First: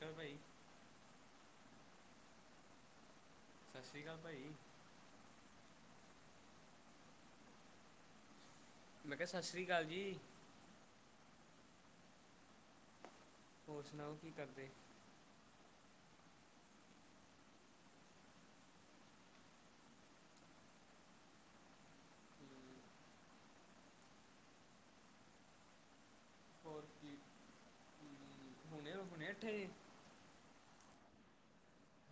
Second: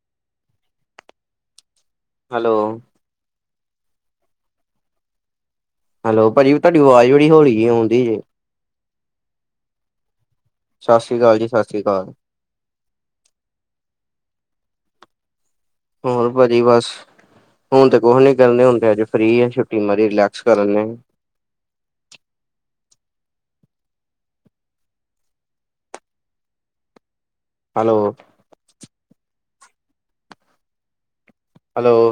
ਚਲੋ ਭਾਈ। ਹੈਲੋ ਸਤਿ ਸ਼੍ਰੀ ਅਕਾਲ ਭਾਈ। ਹੈਲੋ ਭਾਜੀ ਵੀ ਤੁਹਾਡੀ ਆਵਾਜ਼ ਬੜੀ ਹੌਲੀ ਜੀ ਆਉਂਦੀ ਜੇ ਮੈਂ ਕਿਹਾ-ਸਤਿ ਸ਼੍ਰੀ ਅਕਾਲ ਜੀ। ਸਤਿ ਸ਼੍ਰੀ ਅਕਾਲ ਜੀ ਸਤਿ ਸ਼੍ਰੀ ਅਕਾਲ। ਹੋਰ ਸੁਣਾਓ ਕੀ ਕਰਦੇ। ਹੋਰ ਭਾਜੀ ਬਸ ਹੁਣ ਤੇ ਕੁਛ ਨੀ ਕਦੇ ਹੁਣ ਤੇ ਅੱਜ ਫਰੀ ਆ, ਛੁੱਟੀ ਮਾਰੀ, ਰਿਲੈਕਸ ਕਰਨੇ ਹੋਰ ਕੀ ਹੈਲੋ, ਹੁਣੇ, ਹੁਣੇ ਉੱਠੇ ਦੇ।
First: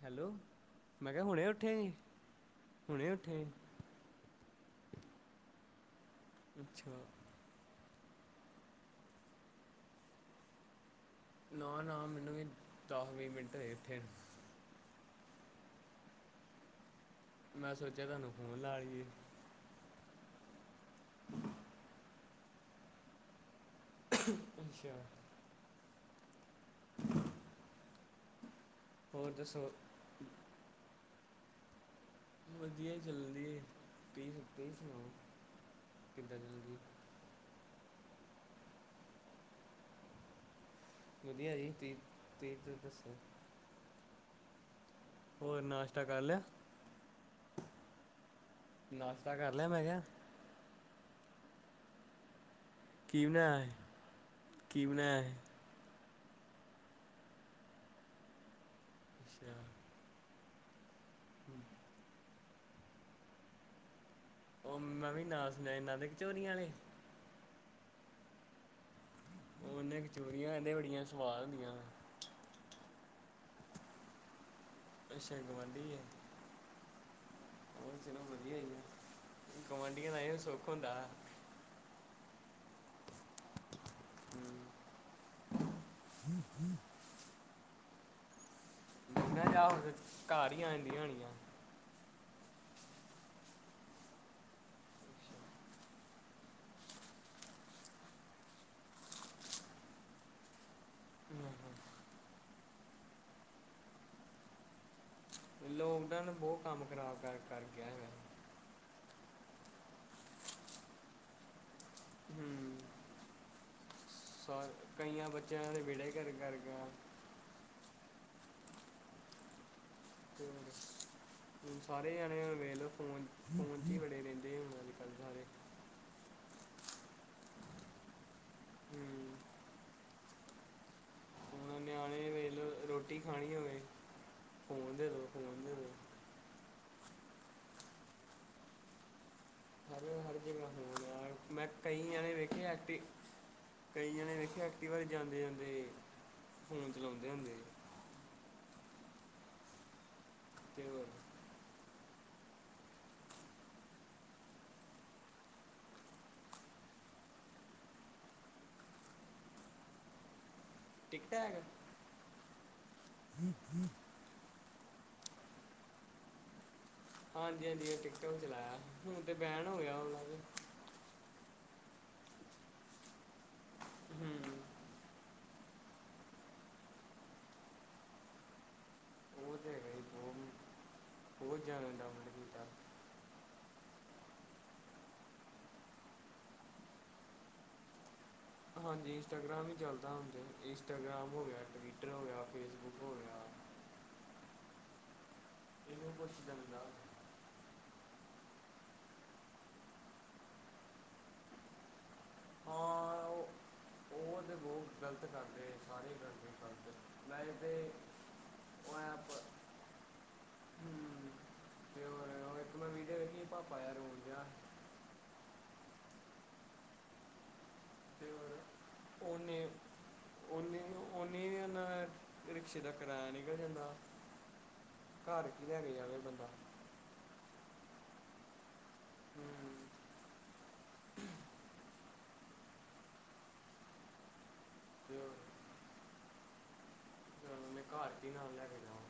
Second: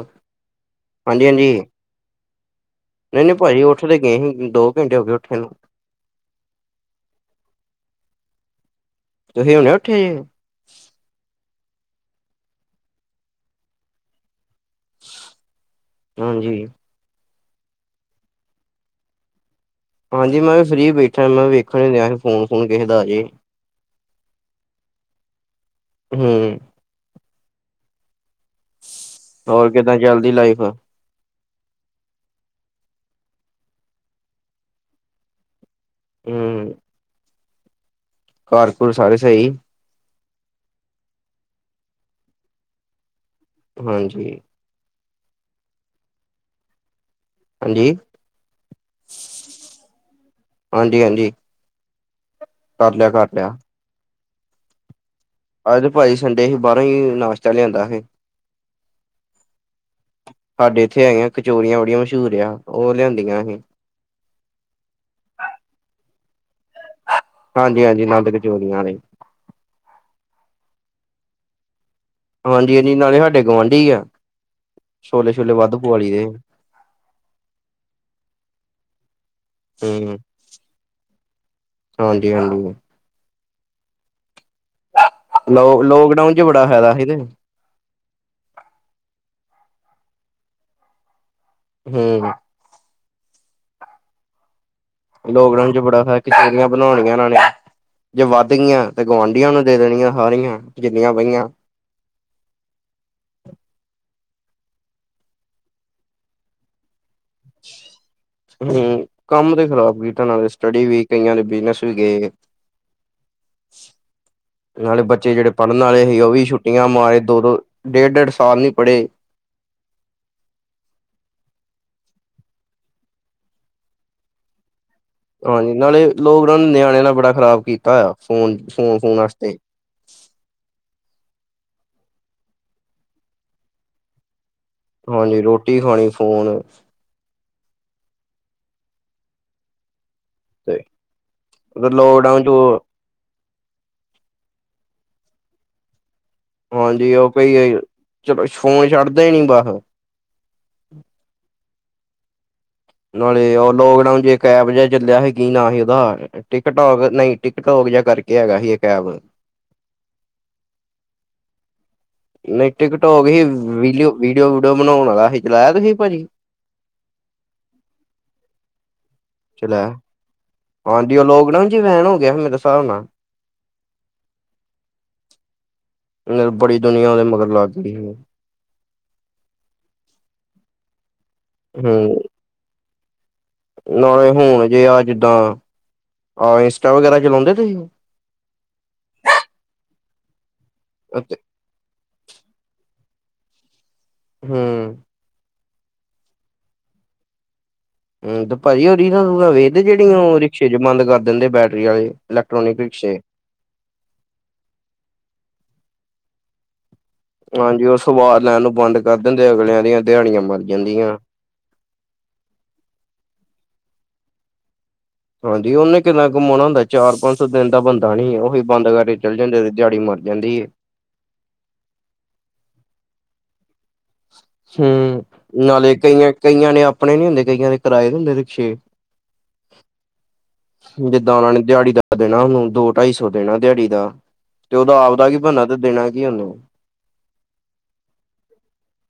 ਹੈਲੋ, ਮੈਂ ਕਿਹਾ, ਹਾਂਜੀ, ਹਾਂਜੀ ਹੁਣੇ ਉੱਠੇ ਹੀ। ਨਹੀਂ, ਨਹੀਂ ਭਾਜੀ ਉਠੇ ਗਏ ਹੀ ਦੋ ਘੰਟੇ ਹੋ ਗਏ, ਉੱਠੇ ਨੂੰ ਅੱਛਾ, ਤੁਹੀਂ ਹੁਣੇ ਉੱਠੇ ਜੇ ਨਾ, ਨਾ, ਮੈਨੂੰ ਵੀ ਦਸ, ਵੀਹ ਮਿੰਟ ਹੋਏ ਇੱਠੇ ਨੂੰ ਹਾਂਜੀ। ਮੈਂ ਸੋਚਿਆ, ਤੁਹਾਨੂੰ ਫੋਨ ਲਾ ਲਈਏ। ਹਾਂਜੀ, ਮੈਂ ਵੀ ਫਰੀ ਬੈਠਾ ਮੈਂ ਵੇਖਣ ਫੋਨ-ਫੁਨ ਕਿਸੇ ਦਾ ਆਜੇ। ਅੱਛਾ। ਹੂੰ, ਹੋਰ ਕਿੱਦਾਂ ਚੱਲਦੀ ਲਾਈਫ? ਵਧੀਆ ਚਲਦੀ ਤਸੀ ਸਕਦੇ ਸੁਣਾਓ, ਕਿੱਦਾਂ ਚੱਲਦੀ ਘਰ-ਘੁਰ ਸਾਰੇ ਸਹੀ ਵਧੀਆ ਜੀ, ਤੁਹੀ ਤੀ ਦੱਸੋ? ਹਾਂਜੀ। ਹੋਰ ਨਾਸ਼ਤਾ ਕਰ ਲਿਆ? ਹਾਂਜੀ, ਨਾਸ਼ਤਾ ਕਰ ਲਿਆ ਮੈਂ ਕਿਹਾ ਹਾਂਜੀ, ਹਾਂਜੀ। ਕਰ ਲਿਆ, ਕੀ ਕਰ ਲਿਆ। ਬਣਾਇਆ ਹੈ? ਕੀ ਬਣਾਇਆ ਹੈ? ਅੱਜ ਤੇ ਭਾਜੀ ਸੰਡੇ ਹੀ ਬਾਹਰੋਂ ਹੀ ਨਾਸ਼ਤਾ ਲਿਆਂਦਾ ਸੀ। ਸੀ? ਅੱਛਾ, ਸਾਡੇ ਇੱਥੇ ਹੈਗੀਆਂ, ਕਚੋਰੀਆਂ ਬੜੀਆਂ ਮਸ਼ਹੂਰ ਆ, ਉਹ ਲਿਆਂਦੀਆਂ ਅਸੀ ਉਹ ਮੈਂ ਵੀ ਨਾ ਸੁਣਿਆ, ਇਹਨਾਂ ਦੇ ਕਚੋਰੀਆਂ ਵਾਲੇ ਹਾਂਜੀ, ਹਾਂਜੀ, ਨੰਦ ਕਚੋਰੀਆਂ ਨੇ ਉਹਨੇ ਕਚੋਰੀਆਂ ਇਹਦੇ ਬੜੀਆਂ ਸੁਆਦ ਹੁੰਦੀਆਂ ਨੇ। ਹਾਂਜੀ, ਹਾਂਜੀ, ਨਾਲੇ ਸਾਡੇ ਗੁਆਂਢੀ ਆ ਅੱਛਾ ਛੋਲੇ-ਛੁਲੇ ਵੱਧ ਪੁਆ ਲਈ ਦੇ ਹੋਰ ਚਲੋ, ਵਧੀਆ ਹੀ ਆ ਗੁਆਂਢੀਆਂ ਦਾ ਵੀ ਸੁੱਖ ਹੁੰਦਾ। ਹਾਂਜੀ, ਹਾਂਜੀ। ਲੋ ਲੋਕਡਾਊਨ ਚ ਬੜਾ ਫਾਇਦਾ ਸੀ, ਤੇ। ਮੈ ਨਾ ਜਾਓ ਫੇਰ, ਘਰ ਹੀ ਆ ਜਾਂਦੀਆਂ ਹੋਣੀਆਂ। ਹੂੰ, ਲੋਕਡਾਊਨ ਚ ਬੜਾ [inaudible] ਹੋਇਆ, ਕਚੋਰੀਆਂ ਬਣਾਉਣੀਆਂ ਇਹਨਾਂ ਨੇ। ਜੇ ਵੱਧ ਗਈਆਂ, ਤੇ ਗੁਆਂਢੀਆਂ ਨੂੰ ਦੇ ਦੇਣੀਆਂ, ਸਾਰੀਆਂ ਜਿੰਨੀਆਂ ਪਈਆਂ ਲੋਕਡਾਊਨ ਬਹੁਤ ਕੰਮ ਖਰਾਬ ਕਰ ਕਰਕੇ ਹੈਗਾ। ਹੂੰ ਕੰਮ ਤੇ ਖ਼ਰਾਬ ਕੀ ਨਾਲੇ ਸਟੱਡੀ ਵੀ ਕਈਆਂ ਨੇ ਬਿਜਨਸ ਵੀ ਗਏ। ਹੂੰ, ਸਾਰ ਨਾਲੇ ਕਈਆਂ ਬੱਚੇ ਜਿਹੜੇ ਬੱਚਿਆਂ ਦੇ ਪੜ੍ਹਨ ਵਾਲੇ ਵਿਹੜੇ ਸੀ, ਕਰ ਉਹ ਵੀ ਕਰ ਗਿਆ ਛੁੱਟੀਆਂ ਮਾਰੇ ਦੋ ਦੋ ਡੇਢ-ਡੇਢ, ਸਾਲ ਨਹੀਂ ਪੜ੍ਹੇ। ਸਾਰੇ ਜਾਣੇ ਵੇੇਲੋ ਫੋਨ ਫੋਨ 'ਚ ਹੀ ਬੜੇ ਰਹਿੰਦੇ ਆ। ਹਾਂਜੀ, ਨਾਲੇ ਲੋਕਡਾਊਨ ਨਿਆਣਿਆਂ ਨਾਲ ਬੜਾ ਖਰਾਬ ਕੀਤਾ ਆ, ਫੋਨ-ਫੋਨ-ਫੋਨ ਹੂੰ ਵਾਸਤੇ, ਹੁਣ ਨਿਆਣੇ ਵੇਖ ਰੋਟੀ ਖਾਣੀ ਹੋਵੇ, ਫੋਨ ਦੇ ਦੋ ਹਾਂਜੀ ਫੋਨ ਦੇ ਰੋਟੀ ਦੋ, ਖਾਣੀ ਫੋਨ ਫਿਰ ਤੇ ਯਾਰ ਮੈਂ ਕਈ ਜਾਣੇ ਲੋਕਡਾਊਨ ਵੇਖੇ ਚ ਐਕਟਿਵ ਕਈ ਜਣੇ ਵੇਖੇ ਐਕਟਿਵਾ ਤੇ ਜਾਂਦੇ ਜਾਂਦੇ ਫੋਨ ਹਾਂਜੀ ਉਹ ਚਲਾਉਂਦੇ ਹੁੰਦੇ ਕੋਈ ਚਲੋ ਫੋਨ ਛੱਡਦੇ ਹੀ ਨੀ ਬਸ ਕੇਵਲ ਨੌਲੇਜ ਉਹ ਲੋਕਡਾਊਨ ਜੇ ਇੱਕ ਐਪ ਜਿਹਾ ਚੱਲਿਆ ਸੀਗੀ ਨਾ ਹੀ ਉਹਦਾ ਟਿਕ ਟੋਕ ਨਹੀਂ ਟਿਕ ਟੋਕ ਜਾ ਕਰਕੇ ਹੈਗਾ ਹੀ ਇਹ ਐਬ ਟਿਕ ਟਕ ਨਹੀਂ ਟਿਕਟੋਕ ਹੀ ਵੀਡ ਵੀਡੀਓ ਬਣਾਉਣ ਵਾਲਾ ਸੀ ਚਲਾਇਆ ਤੁਸੀਂ ਭਾਜੀ ਹਾਂਜੀ-ਹਾਂਜੀ, ਟਿਕ ਟੋਕ ਚਲਾਇਆ, ਹੁਣ ਤੇ ਬ ਹਾਂਜੀ ਆ ਲੋਕ ਨਾ ਜੇ ਵੈਨ ਹੋ ਗਿਆ, ਮੇਰੇ ਹਿਸਾਬ ਨਾਲ ਹੂੰ, ਬੜੀ ਦੁਨੀਆਂ ਦੇ ਮਗਰ ਲੱਗ ਗਈ ਸੀ। ਉਹਦੇ ਬਹੁਤ-ਬਹੁਤ ਜਾਣ ਡੇ ਹੂੰ ਮਨ ਕੀਤਾ। ਨਾਲੇ ਹੁਣ ਜੇ ਆ ਜਿੱਦਾਂ ਆਹ ਇੰਸਟਾ ਵਗੈਰਾ ਚਲਾਉਂਦੇ ਤੁਸੀਂ ਹਾਂਜੀ ਇੰਸਟਾਗ੍ਰਾਮ ਹੀ ਚੱਲਦਾ ਹੁੰਦਾ ਇੰਸਟਾਗ੍ਰਾਮ ਅਤੇ ਹੋ ਗਿਆ ਟਵੀਟਰ ਹੋ ਗਿਆ ਫੇਸਬੁੱਕ ਹੋ ਗਿਆ। ਹੂ,,, ਤੇ ਉਹ ਕੁਝ ਕਹਿੰਦਾ ਹੂ ਤੇ ਭਾਜੀ ਉਹ ਰਿਲਨਾ ਵੇਖਦੇ ਜਿਹੜੀ ਉਹ ਰਿਕਸ਼ੇ ਚ ਬੰਦ ਕਰ ਦਿੰਦੇ ਬੈਟਰੀ ਵਾਲੇ ਇਲੈਟ੍ਰੋਨਿਕ ਰਿਕਸ਼ੇ ਹਾਂ ਉਹ ਉਹ ਤਾਂ ਬਹੁਤ ਗਲਤ ਕਰਦੇ ਸਾਰੇ ਗਲਤੀ ਕਰਦੇ ਮੈਂ ਤੇ ਹਾਂਜੀ ਉਹ ਸਵਾਦ ਲੈਣ ਨੂੰ ਬੰਦ ਉਹ ਕਰ ਐਪ ਦਿੰਦੇ ਅਗਲਿਆਂ ਦੀਆਂ ਦਿਹਾੜੀਆਂ ਮਰ ਜਾਂਦੀਆਂ ਇੱਕ ਮੈਂ ਵੀਡੀੇਉ ਵੇਖ ਪਾਪਾ ਆ ਰੋਲ ਦਾ ਹਾਂਜੀ ਉਹਨੇ ਕਿੰਨਾ ਘੁੰਮਾਉਣਾ ਹੁੰਦਾ ਚਾਰ ਪੰਜ ਸੌ ਦਿਨ ਦਾ ਬੰਦਾ ਤਾਂ ਤੇ ਨਹੀਂ ਹੋਰ ਉਹੀ ਬੰਦ ਕਰਕੇ ਚਲ ਜਾਂਦੇ ਤੇ ਦਿਹਾੜੀ ਮਰ ਜਾਂਦੀ ਏ ਉਨੀੇ ਵੀ ਉਹਨਾ ਰਿਕਸ਼ੇ ਦਾ ਕਿਰਾਇਆ ਨਿਕਲ ਜਾਂਦਾ ਹੂ ਘਰ ਕੀ ਲੈ ਨਾਲੇ ਕੇ ਜਾਵੇ ਕਈਆਂ ਬੰਦਾ ਕਈਆਂ ਨੇ ਆਪਣੇ ਨੀ ਹੁੰਦੇ ਕਈਆਂ ਨੇ ਕਰਾਏ ਹੁੰਦੇ ਰਿਕਸ਼ੇ ਹੂ ਹੂ,,, ਜਿੱਦਾਂ ਉਹਨਾਂ ਨੇ ਦਿਹਾੜੀ ਦਾ ਦੇਣਾ ਉਹਨੂੰ ਦੋ ਢਾਈ ਸੌ ਦੇਣਾ ਦਿਹਾੜੀ ਦਾ ਤੇ ਉਹਦਾ ਆਪਦਾ ਕੀ ਬੰਨ ਤੇ ਦੇਣਾ ਕੀ ਉਹਨੂੰ ਉਹਦੇ ਘਰ ਚ ਨਾਲ ਲੈ ਕੇ ਜਾਵਾਂ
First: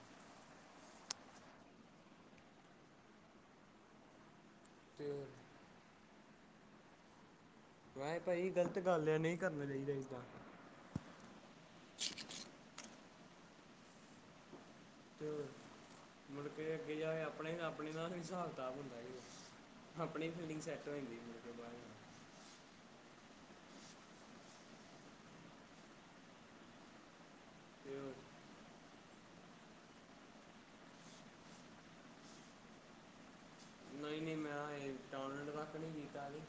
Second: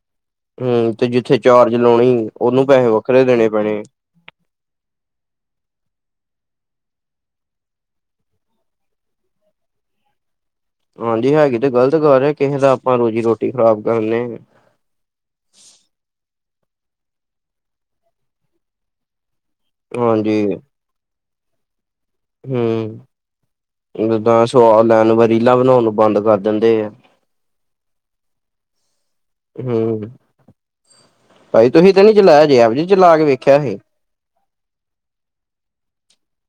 ਹੂ ਤੇ ਜਿੱਥੇ ਚਾਰਜ ਲਾਉਣੀ ਉਹਨੂੰ ਪੈਸੇ ਵੱਖਰੇ ਦੇਣੇ ਪੈਣੇ ਤੇ ਰਾਏ ਭਾਜੀ ਗਲਤ ਗੱਲ ਹੈ ਨਹੀਂ ਕਰਨਾ ਚਾਹੀਦਾ ਇਦਾਂ ਹਾਂਜੀ ਹੈਗੀ ਤੇ ਗ਼ਲਤ ਗੱਲ ਹੈ ਕਿਸੇ ਦਾ ਆਪਾਂ ਰੋਜ਼ੀ ਰੋਟੀ ਖ਼ਰਾਬ ਕਰਨੇ ਤੇ ਮੁਲ ਕੇ ਅੱਗੇ ਜਾਏ ਆਪਣੇ ਆਪਣੇ ਦਾ ਹਿਸਾਬ ਕਿਤਾਬ ਹੁੰਦਾ ਜ ਆਪਣੀ ਹਾਂਜੀ। ਫਿਲਡਿੰਗ ਸੈਟ ਹੋ ਜਾਂਦੀ [unintelligible] ਹੂ ਜਿੱਦਾਂ ਸਆਦ ਲੈਣ ਰੀਲਾਂ ਬਣਾਉਣ ਨੂੰ ਬੰਦ ਕਰ ਦਿੰਦੇ ਆ ਤੇ ਉਹ- ਹੂ ਭਾਈ ਤੁਸੀਂ ਤਾਂ ਨੀ ਜਲਾਇਆ ਜੇਹਾ [unintelligible] ਕੇ ਵੇਖਿਆ ਵੇ ਨਹੀਂ ਨਹੀਂ ਮੈਂ ਆਏ ਟੋਨਰ ਵੱਖ ਨਹੀਂ ਕੀਤਾ ਜੇ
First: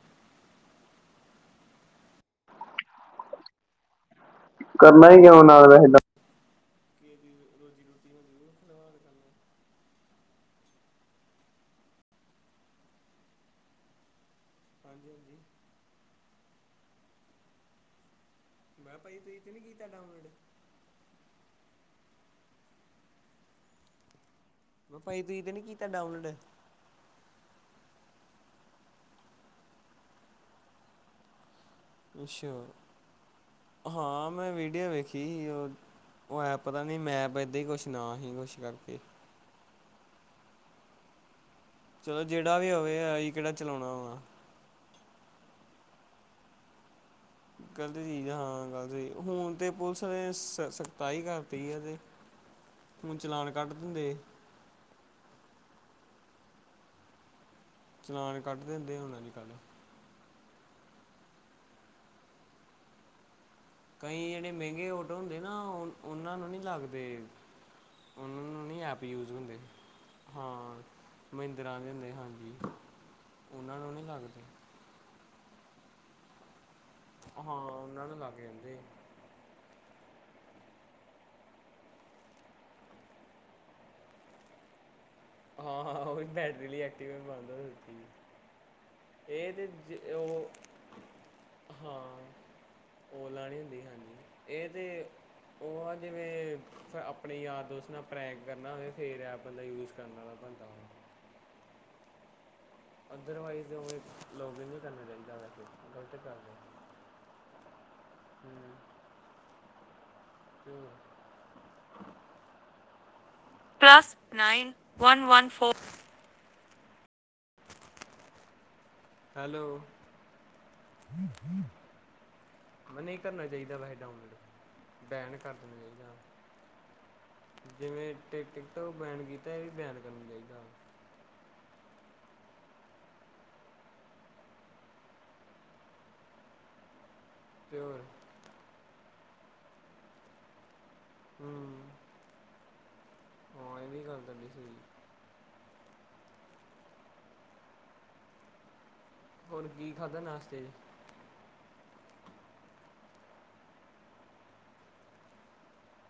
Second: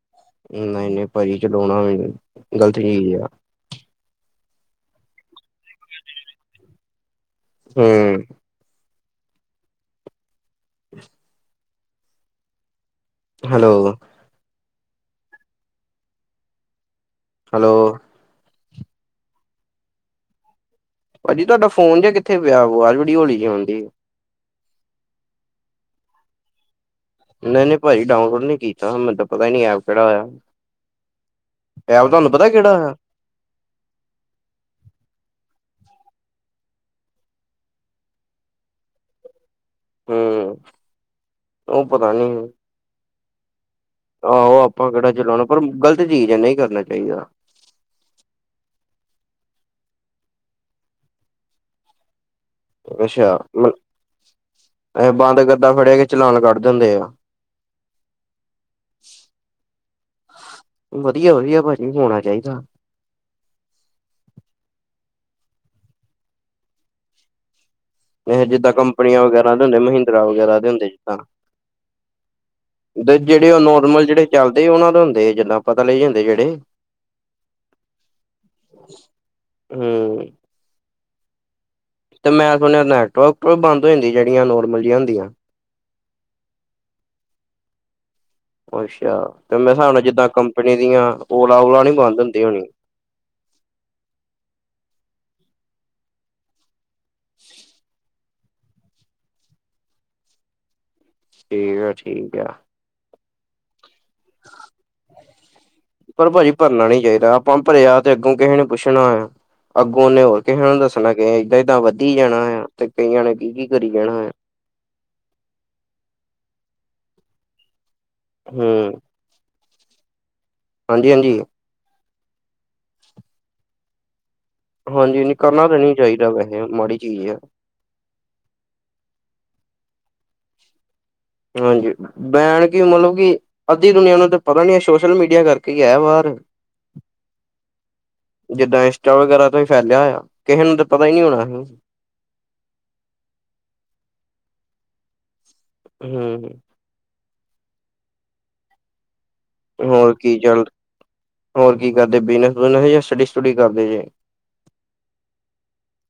ਨਹੀਂ ਨਹੀਂ ਭਾਜੀ ਚਲਾਉਣਾ ਵੀ ਗ਼ਲਤ ਚੀਜ਼ ਆ ਕਰਨਾ ਹੀ ਕਿਉ ਨਾਲ ਵੈਸੇ ਦਾ ਹੂ ਨੂੰ ਜ਼ਰੂਰ ਖਿਲਵਾ ਕੇ ਕਰਨਾ [inaudible] ਹੈਲੋ ਹਾਂਜੀ ਹਾਂਜੀ ਹੈਲੋ ਮੈਂ ਭਾਜੀ ਤੁਸੀਂ ਤਾਂ ਨੀ ਕੀਤਾ ਕੰਮ ਅੱਡ ਭਾਜੀ ਤੁਹਾਡਾ ਫੋਨ ਜਿਹਾ ਕਿੱਥੇ ਪਿਆ ਵਾਜ ਹੌਲੀ ਜੀ ਆਣ ਦੀ ਉਹ ਭਾਜੀ ਤੁਸੀਂ ਤਾਂ ਨਹੀਂ ਕੀਤਾ ਡਾਊਨਲੋਡ ਨਹੀਂ ਨਹੀਂ ਭਾਜੀ ਡਾਊਨਲੋਡ ਨਹੀਂ ਕੀਤਾ ਮੈਨੂੰ ਪਤਾ ਹੀ ਨੀ ਐਪ ਕਿਹੜਾ ਹੋਇਆ ਅੱਛਾ ਕਿਹੜਾ ਆ। ਹਾਂ ਮੈਂ ਵੀਡੀਓ ਵੇਖੀ ਸੀ ਉਹ ਉਹ ਐ ਪਤਾ ਨੀ ਮੈਪ ਏਦਾਂ ਹੀ ਕੁਛ ਨਾ ਸੀ ਕੁਛ ਕਰਕੇ ਹਮ ਚਲੋ ਜਿਹੜਾ ਵੀ ਹੋਵੇ ਅਸੀ ਕਿਹੜਾ ਚਲਾਉਣਾ ਹੋਣਾ ਆਹੋ ਆਪਾਂ ਕਿਹੜਾ ਚਲਾਉਣਾ ਪਰ ਗ਼ਲਤ ਚੀਜ਼ ਹੈ ਨਹੀਂ ਕਰਨਾ ਚਾਹੀਦਾ ਗਲਤ ਚੀਜ਼ ਹਾਂ ਗਲਤ ਹੁਣ ਤੇ ਪੁਲਿਸ ਨੇ ਸਖਤਾਈ ਕਰਤੀ ਆ ਤੇ [inaudible] ਹੁਣ ਅੱਛਾ ਚਲਾਨ ਕੱਟ ਦਿੰਦੇ ਇਹ ਬਾਲਕ ਇਦਾਂ ਫੜਿਆ ਕੇ ਚਲਾਨ ਕੱਢ ਦਿੰਦੇ ਆ ਚਲਾਨ ਕੱਢ ਦਿੰਦੇ ਹੁਣ ਅੱਜ ਕੱਲ੍ਹ ਵਧੀਆ ਵਧੀਆ ਭਾਜੀ ਹੋਣਾ ਚਾਹੀਦਾ ਕਈ ਜਿਹੜੇ ਮਹਿੰਗੇ ਔਟੋ ਹੁੰਦੇ ਨਾ ਉਹਨਾਂ ਨੂੰ ਨਹੀਂ ਲੱਗਦੇ ਉਹਨਾਂ ਇਹ ਨੂੰ ਜਿੱਦਾਂ ਨਹੀਂ ਐਪ ਕੰਪਨੀਆਂ ਯੂਜ ਵਗੈਰਾ ਹੁੰਦੇ ਦੇ ਮਹਿੰਦਰਾ ਹਾਂ ਵਗੈਰਾ ਦੇ ਹੁੰਦੇ ਜਿੱਦਾਂ ਮਹਿੰਦਰਾਂ ਦੇ ਹੁੰਦੇ ਹਾਂਜੀ ਜਿਹੜੇ ਉਹ ਉਹਨਾਂ ਨੂੰ ਨਹੀਂ ਨੋਰਮਲ ਜਿਹੜੇ ਲੱਗਦੇ ਚਲਦੇ ਉਹਨਾ ਦੇ ਹੁੰਦੇ ਜਿੱਦਾਂ ਪਤਾ ਲ ਜਾਂਦੇ ਜਿਹੜੇ ਹਾਂ ਉਹਨਾਂ ਨੂੰ ਲਾਗੇ ਜਾਂਦੇ ਹਮ ਤੇ ਮੈਂ ਸੁਣਿਆ ਨੈਟਵਰਕਰ ਬੰਦ ਹੋ ਜਾਂਦੀ ਜਿੜੀਆਂ ਨੋਰਮਲ ਜਿਹੀਆਂ ਹੁੰਦੀਆਂ ਹਾਂ ਹਾਂ ਉਹ ਵੀ ਬੈਟਰੀ ਲਈ ਐਕਟਿਵ ਬੰਦ ਹੋ ਦਿੱਤੀ ਅੱਛਾ ਇਹ ਤੇ ਮੈਂ ਹਿਸਾਬ ਨਾਲ ਜਿੱਦਾਂ ਉਹ ਕੰਪਨੀ ਦੀਆਂ ਓਲਾ ਓਲਾ ਨੀ ਬੰਦ ਹੁੰਦੀ ਹੋਣੀ ਆਨਲਾਈਨ ਹੁੰਦੀ ਹਾਂਜੀ ਇਹ ਤਾਂ ਉਹ ਆ ਜਿਵੇਂ ਫਿਰ ਆਪਣੇ ਯਾਰ ਦੋਸਤ ਨਾਲ ਪੈਕ ਕਰਨਾ ਹੋਵੇ ਫਿਰ ਇਹ ਬੰਦਾ ਯੂਜ ਕਰਨ ਵਾਲਾ ਬਣਦਾ ਠੀਕ ਆ ਠੀਕ ਆ ਅਦਰਵਾਈਜ਼ ਉਹ ਇੱਕ ਪਰ ਗੱਲ ਭਾਜੀ ਹੈ ਭਰਨਾ ਨੀ ਚਾਹੀਦਾ ਆਪਾਂ ਭਰਿਆ ਤੇ ਅੱਗੋਂ ਕਿਸੇ ਨੂੰ ਹੂੰ ਪੁੱਛਣਾ ਅੱਗੋਂ ਉਹਨੇ ਹੋਰ ਕਿਸੇ ਨੂੰ ਦੱਸਣਾ ਕਿ ਏਦਾਂ ਏਦਾਂ ਵੱਧ ਹੀ ਜਾਣਾ ਹੈ ਤੇ ਕਈਆਂ ਨੇ ਕੀ ਕੀ ਕਰੀ ਜਾਣਾ ਹੈ। ਵਨ ਵਨ ਫੋਰ ਹਮ ਹੈਲੋ ਹਾਂਜੀ ਮੈ ਨਹੀਂ ਕਰਨਾ ਚਾਹੀਦਾ ਵੈਸੇ ਡਾਊਨਲੋਡ ਹਾਂਜੀ ਬੈਨ ਕਰ ਕਰਨਾ ਦੇਣਾ ਤਾਂ ਨੀ ਚਾਹੀਦਾ ਵੈਸੇ ਮਾੜੀ ਚੀਜ਼ ਹੈ। ਜਿਵੇਂ ਟਿਕ ਟੋਕ ਬੈਨ ਕੀਤਾ ਇਹ ਵੀ ਬੈਨ ਕਰਨਾ ਚਾਹੀਦਾ ਹਾਂਜੀ ਬੈਣ ਕਿ ਮਤਲਬ ਕਿ ਅੱਧੀ ਦੁਨੀਆਂ ਨੂੰ ਤਾਂ ਪਤਾ ਨੀ ਹੈ ਸੋਸ਼ਲ ਮੀਡੀਆ ਕਰਕੇ ਹੀ ਹੈ ਬਾਹਰ [inaudible] [inaudible] ਜਿੱਦਾਂ ਇੰਸਟਾ ਵਗੈਰਾ ਤੋਂ ਹੀ ਫੈਲਿਆ ਹੋਇਆ ਕਿਸੇ ਨੂੰ ਤਾਂ ਪਤਾ ਹੀ ਨਹੀਂ ਹੋਣਾ ਸੀ ਹ ਇਹ ਵੀ ਗੱਲ ਨਹੀਂ ਸੀਗੀ ਹਮ ਹੁਣ ਕੀ ਹੋਰ ਖਾਧਾ ਨਾਸਤੇ ਚੱਲ ਚ ਹੋਰ ਕੀ ਕਰਦੇ ਬਿਜਨਸ ਬੁਜਨਸ ਜਾਂ ਸਟੱਡੀ ਸਟੱਡੀ ਕਰਦੇ ਜੇ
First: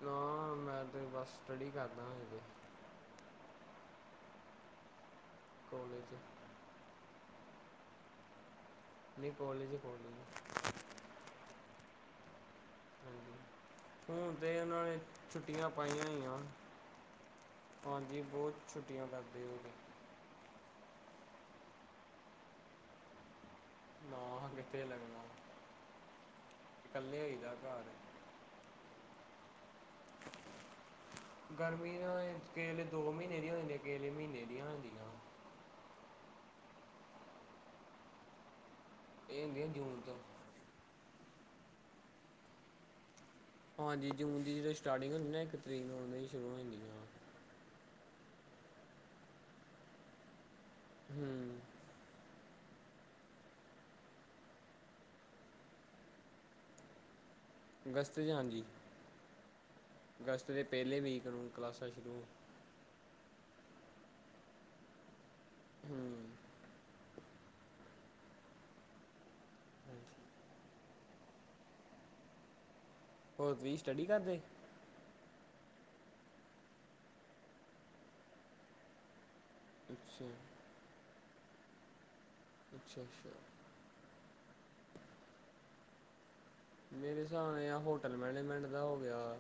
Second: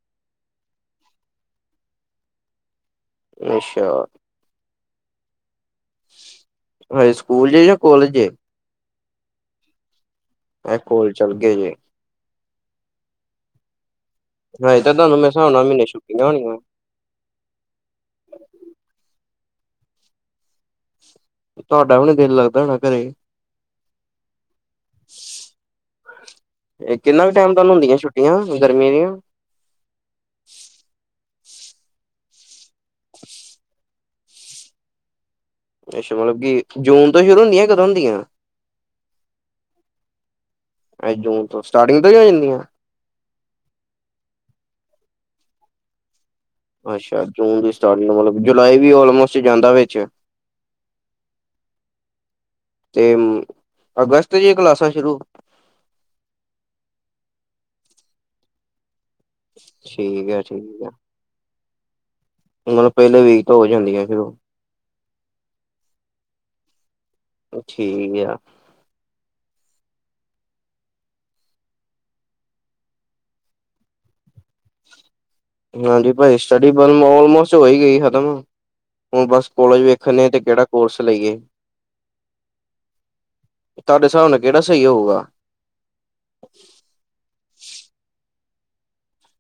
ਨਾ ਮੈਂ ਤਾਂ ਬਸ ਸਟੱਡੀ ਕਰਦਾ ਹਜੇ ਅੱਛਾ। ਕੋਲੇਜ ਹਜੇ ਸਕੂਲ ਜੇ ਜਾਂ ਕਲੇਜ ਜੇ ਨਹੀਂ ਕੋਲਜ ਹੀ ਕੋਲਜ ਮੈ ਕੋਲ ਚਲ ਗਏ ਜੇ ਹੁਣ ਤੇ ਹਜੇ ਉਹਨਾਂ ਤਾਂ ਨੇ ਤੁਹਾਨੂੰ ਮੇਰੇ ਹਿਸਾਬ ਨਾਲ ਛੁੱਟੀਆਂ ਮਹੀਨੇ ਪਾਈਆਂ ਛੁੱਟੀਆਂ ਹੋਈਆਂ। ਹੋਣੀਆਂ ਹਾਂਜੀ ਬਹੁਤ ਛੁੱਟੀਆਂ ਕਰਦੇ ਹੋ ਤੁਹਾਡਾ ਵੀ ਨੀ ਦਿਲ ਲੱਗਦਾ ਹੋਣਾ ਘਰੇ ਨਾ ਹਾਂ ਕਿੱਥੇ ਲੱਗਣਾ ਇਕੱਲੇ ਹੋਈ ਦਾ ਘਰ ਕਿਉ ਗਰਮੀ ਦੀ ਗਰਮੀ ਕੇਹੇ ਵੇਲੇ ਦੋ ਮਹੀਨੇ ਦੀਆਂ ਹੋ ਜਾਂਦੀਆਂ ਕੇਹੇ ਵੇਲੇ ਮਹੀਨੇ ਦੀਆਂ ਹੋ ਜਾਂਦੀਆਂ ਵਾਂ ਅੱਛਾ ਮਤਲਬ ਕਿ ਜੂਨ ਤੋਂ ਸ਼ੁਰੂ ਹੁੰਦੀਆਂ ਕਦੋਂ ਹੁੰਦੀਆਂ ਇਹ ਹੁੰਦੀ ਜੂਨ ਤੋਂ ਅ ਜੂਨ ਤੋਂ ਸਟਾਰਟਿੰਗ ਤੋਂ ਹੀ ਹੋ ਜਾਂਦੀਆਂ ਆ। ਹਾਂਜੀ ਜੂਨ ਦੀ ਜਿਹੜੋਂ ਸਟਾਰਟਿੰਗ ਹੁੰਦੀ ਨਾ ਇੱਕ ਤਰੀਕ ਨੂੰ ਓਦੋਂ ਹੀ ਸ਼ੁਰੂ ਹੁੰਦੀਆਂ ਅੱਛਾ ਜੂਨ ਸਟਾਰਟ ਮਤਲਬ ਜੁਲਾਈ ਵੀ ਆਲਮੋਸਟ ਜਾਂਦਾ ਵਿੱਚ, ਹਮ। ਤੇ ਅਗਸਤ ਚ ਕਲਾਸਾਂ ਸ਼ੁਰੂ ਅਗਸਤ 'ਚ ਹਾਂਜੀ ਠੀਕ ਆ ਅਗਸਤ ਦੇ ਠੀਕ ਆ ਪਹਿਲੇ ਵੀਕ ਨੂੰ ਕਲਾਸਾਂ ਸ਼ੁਰੂ ਮਤਲਬ ਪਹਿਲੇ ਵੀਕ ਤੋਂ ਹੋ ਜਾਂਦੀਆਂ ਫਿਰ ਹਮ। ਠੀਕ ਆ ਹੱ ਕੇ ਹੋਰ ਤੁਸੀਂ ਸਟੱਡੀ ਕਰਦੇ? ਹਾਂਜੀ ਭਾਜੀ ਸਟੱਡੀ ਬਸ ਆਲਮੋਸਟ ਹੋਈ ਗਈ ਖਤਮ ਹੁਣ ਬਸ ਕੋਲਜ ਵੇਖ ਅੱਛਾ ਨੇ ਅਤੇ ਕਿਹੜਾ ਕੋਰਸ ਲਈਏ। ਅੱਛਾ ਅੱਛਾ। ਤੁਹਾਡੇ ਹਿਸਾਬ ਨਾਲ ਕਿਹੜਾ ਸਹੀ ਹੋਊਗਾ? ਮੇਰੇ ਹਿਸਾਬ ਨਾਲ ਆ ਹੋਟਲ ਮੈਨੇਜਮੈਂਟ ਦਾ ਹੋ ਗਿਆ।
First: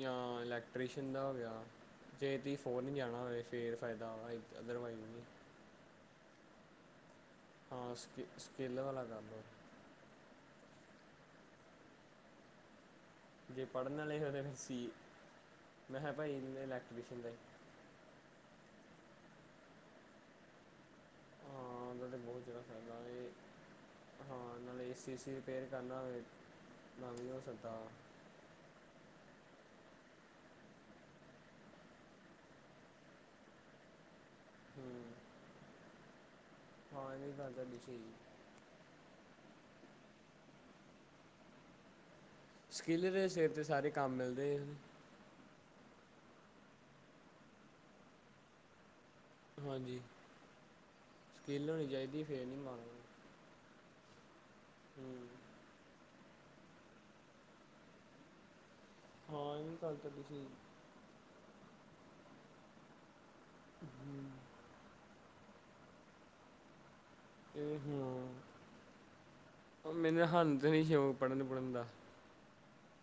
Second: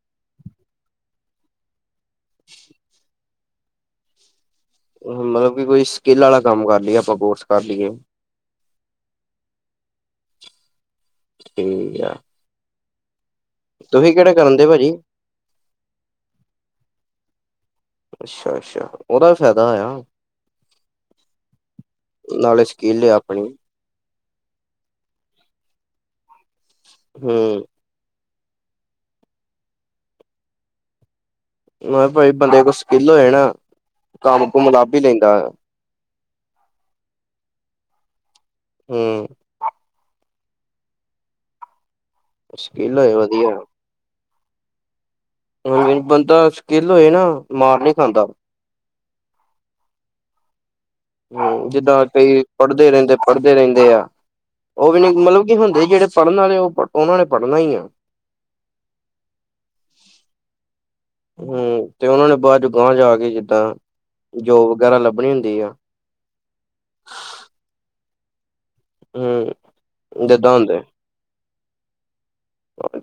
ਜਾਂ ਇਲੈਕਟ੍ਰੀਸ਼ਨੀਸ਼ਨ ਦਾ ਹੋ ਗਿਆ ਜੇ ਤੁਸੀਂ ਫੋਰਨ ਨਹੀਂ ਜਾਣਾ ਹੋਵੇ ਫਿਰ ਫਾਇਦਾ ਵਾ ਅਦਰਵਾਈਜ਼ ਨਹੀਂ ਮਤਲਬ ਕਿ ਕੋਈ ਸਕਿੱਲ ਵਾਲਾ ਕੰਮ ਕਰ ਲਈਏ ਆਪਾਂ ਬੋਰਸ ਹਾਂ ਸਕੇ ਸਕਿੱਲ ਵਾਲਾ ਕੰਮ ਠੀਕ ਆ ਜੇ ਪੜ੍ਹਨ ਤੁਸੀਂ ਵਾਲੇ ਤਾਂ ਕਿਹੜੇ ਫਿਰ ਕਰਨ ਦੇ ਸੀਏ ਭਾਜੀ ਮੈਂ ਕਿਹਾ ਭਾਜੀ ਨੂੰ ਇਲੈਕਟ੍ਰੀਸ਼ਨਅ ਦਾ ਜੀ ਅੱਛਾ ਅੱਛਾ ਉਹਦਾ ਫਾਇਦਾ ਹੋਇਆ। ਹਾਂ ਉਹਦਾ ਤਾਂ ਬਹੁਤ ਜ਼ਿਆਦਾ ਨਾਲੇ ਫਾਇਦਾ ਸਕੀਲ ਇਹ ਆਪਣੀ ਹਾਂ ਨਾਲੇ ਏ ਸੀ ਏ ਸੀ ਰਿਪੇਅਰ ਕਰਨਾ ਹੋਵੇ ਨਾਲ ਵੀ ਹੋ ਹੂੰ ਸਕਦਾ। ਮ ਕਿਹਾ ਭਾਜੀ ਬੰਦੇ ਕੋ ਸਕਿੱਲ ਹੋਏ ਨਾ ਕੰਮ ਕੁਮ ਲੱਭ ਹੀ ਹੂੰ ਲਾਈਦਾ ਹਾਂ ਇਹ ਗੱਲ ਤੁਹਾਡੀ ਸਹੀ ਹਮ। ਸਕਿੱਲ ਸਕਿਲ ਹੋਏ ਦੇ ਸਿਰ ਵਧੀਆ ਤੇ ਸਾਰੇ ਕੰਮ ਮਿਲਦੇ ਆ ਤੇ ਹਾਂ ਬੰਦਾ ਸਕਿੱਲ ਹੋਏ ਨਾ ਮਾਰ ਨਹੀਂ ਖਾਂਦਾ। ਹਾਂਜੀ। ਹਮ ਸਕਿੱਲ ਹੋਣੀ ਜਿੱਦਾਂ ਚਾਹੀਦੀ ਕਈ ਫਿਰ ਨਹੀਂ ਪੜ੍ਹਦੇ ਰਹਿੰਦੇ, ਮੰਗਦੇ ਪੜ੍ਹਦੇ ਰਹਿੰਦੇ ਆ, ਉਹ ਵੀ ਨੀ ਹੂੰ ਮਤਲਬ ਕੀ ਹੁੰਦੇ ਜਿਹੜੇ ਪੜ੍ਹਨ ਵਾਲੇ ਉਹਨਾ ਨੇ ਪੜ੍ਹਨਾ ਹੀ ਆ ਹਾਂ ਇਹ ਵੀ ਗੱਲ ਤੁਹਾਡੀ ਸਹੀ ਆ ਹਮ ਤੇ ਉਹਨਾਂ ਨੇ ਬਾਅਦ ਚ ਗਾਹ ਜਾ ਕੇ ਜਿੱਦਾਂ ਹੂੰ ਜੋਬ ਵਗੈਰਾ ਲੱਭਣੀ ਹੁੰਦੀ ਆ ਹੂੰ ਹਮ ਮੈਨੂੰ ਜਿੱਦਾਂ ਹਾਨੂ ਤੇ ਹੁੰਦੇ ਨੀ ਸ਼ੌਕ ਪੜ੍ਹਨ ਪੁੜਨ ਦਾ ਹਾਂ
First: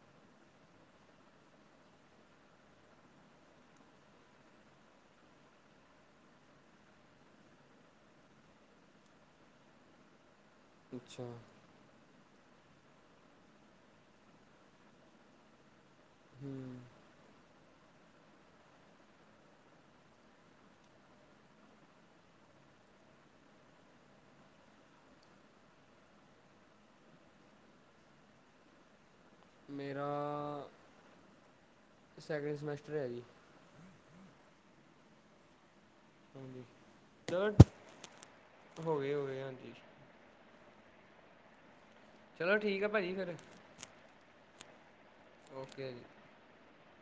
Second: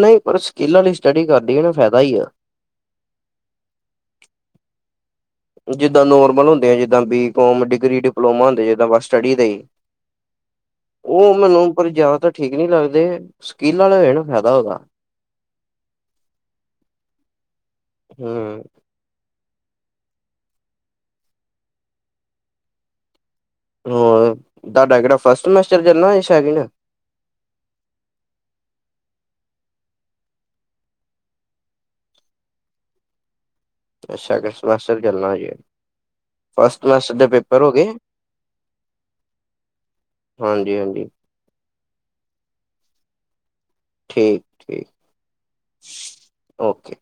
ਨਹੀਂ ਪਰ ਸਕਿੱਲਾਂ ਲਈ ਸਟੱਡੀ ਕਰਦੀ ਹੈ ਨਾ ਫਾਇਦਾ ਹੀ ਆ, ਜਿੱਦਾਂ ਨੋਰਮਲ ਹੁੰਦੇ ਆ ਜਿੱਦਾਂ ਬੀਕੋਮ ਡਿਗਰੀ ਡਿਪਲੋਮਾ ਹੁੰਦੇ ਜਿੱਦਾਂ ਬਸ ਸਟੱਡੀ ਦੇ ਹੀ, ਅੱਛਾ ਉਹ ਮੈਨੂੰ ਪਰ ਮੈਨੂੰ ਯਾਦ ਏ ਠੀਕ ਨਹੀਂ ਲੱਗਦੇ ਸਕੀਲ ਵਾਲਾ ਹੋਏ ਨਾ ਫਾਇਦਾ ਹੋਦਾ, ਹਮ ਹਮ ਹੋ ਤੁਹਾਡਾ ਕਿਹੜਾ ਫਸਟ ਸਮਾਟਰ ਚੱਲਣਾ ਜਾ ਸੈਕਿੰਡ। ਮੇਰਾ, ਸੈਕਿੰਡ ਸਮੈਸਟਰ ਹੈ ਜੀ। ਅੱਛਾ ਕਾ ਚੱਲਣਾ ਜੀ, ਹਾਂਜੀ ਫਸਟ ਸਮੇਟਰ ਦੇ ਚਲੋ ਪੇਪਰ ਹੋਗੇ ਹੋ ਗਏ ਹੋ ਗਏ ਹਾਂਜੀ ਹਾਂਜੀ-ਹਾਂਜੀ, ਚਲੋ ਠੀਕ ਆ ਭਾਜੀ ਫੇਰ, ਠੀਕ-ਠੀਕ। ਔ ਕੇ ਜੀ। ਔ ਕੇ।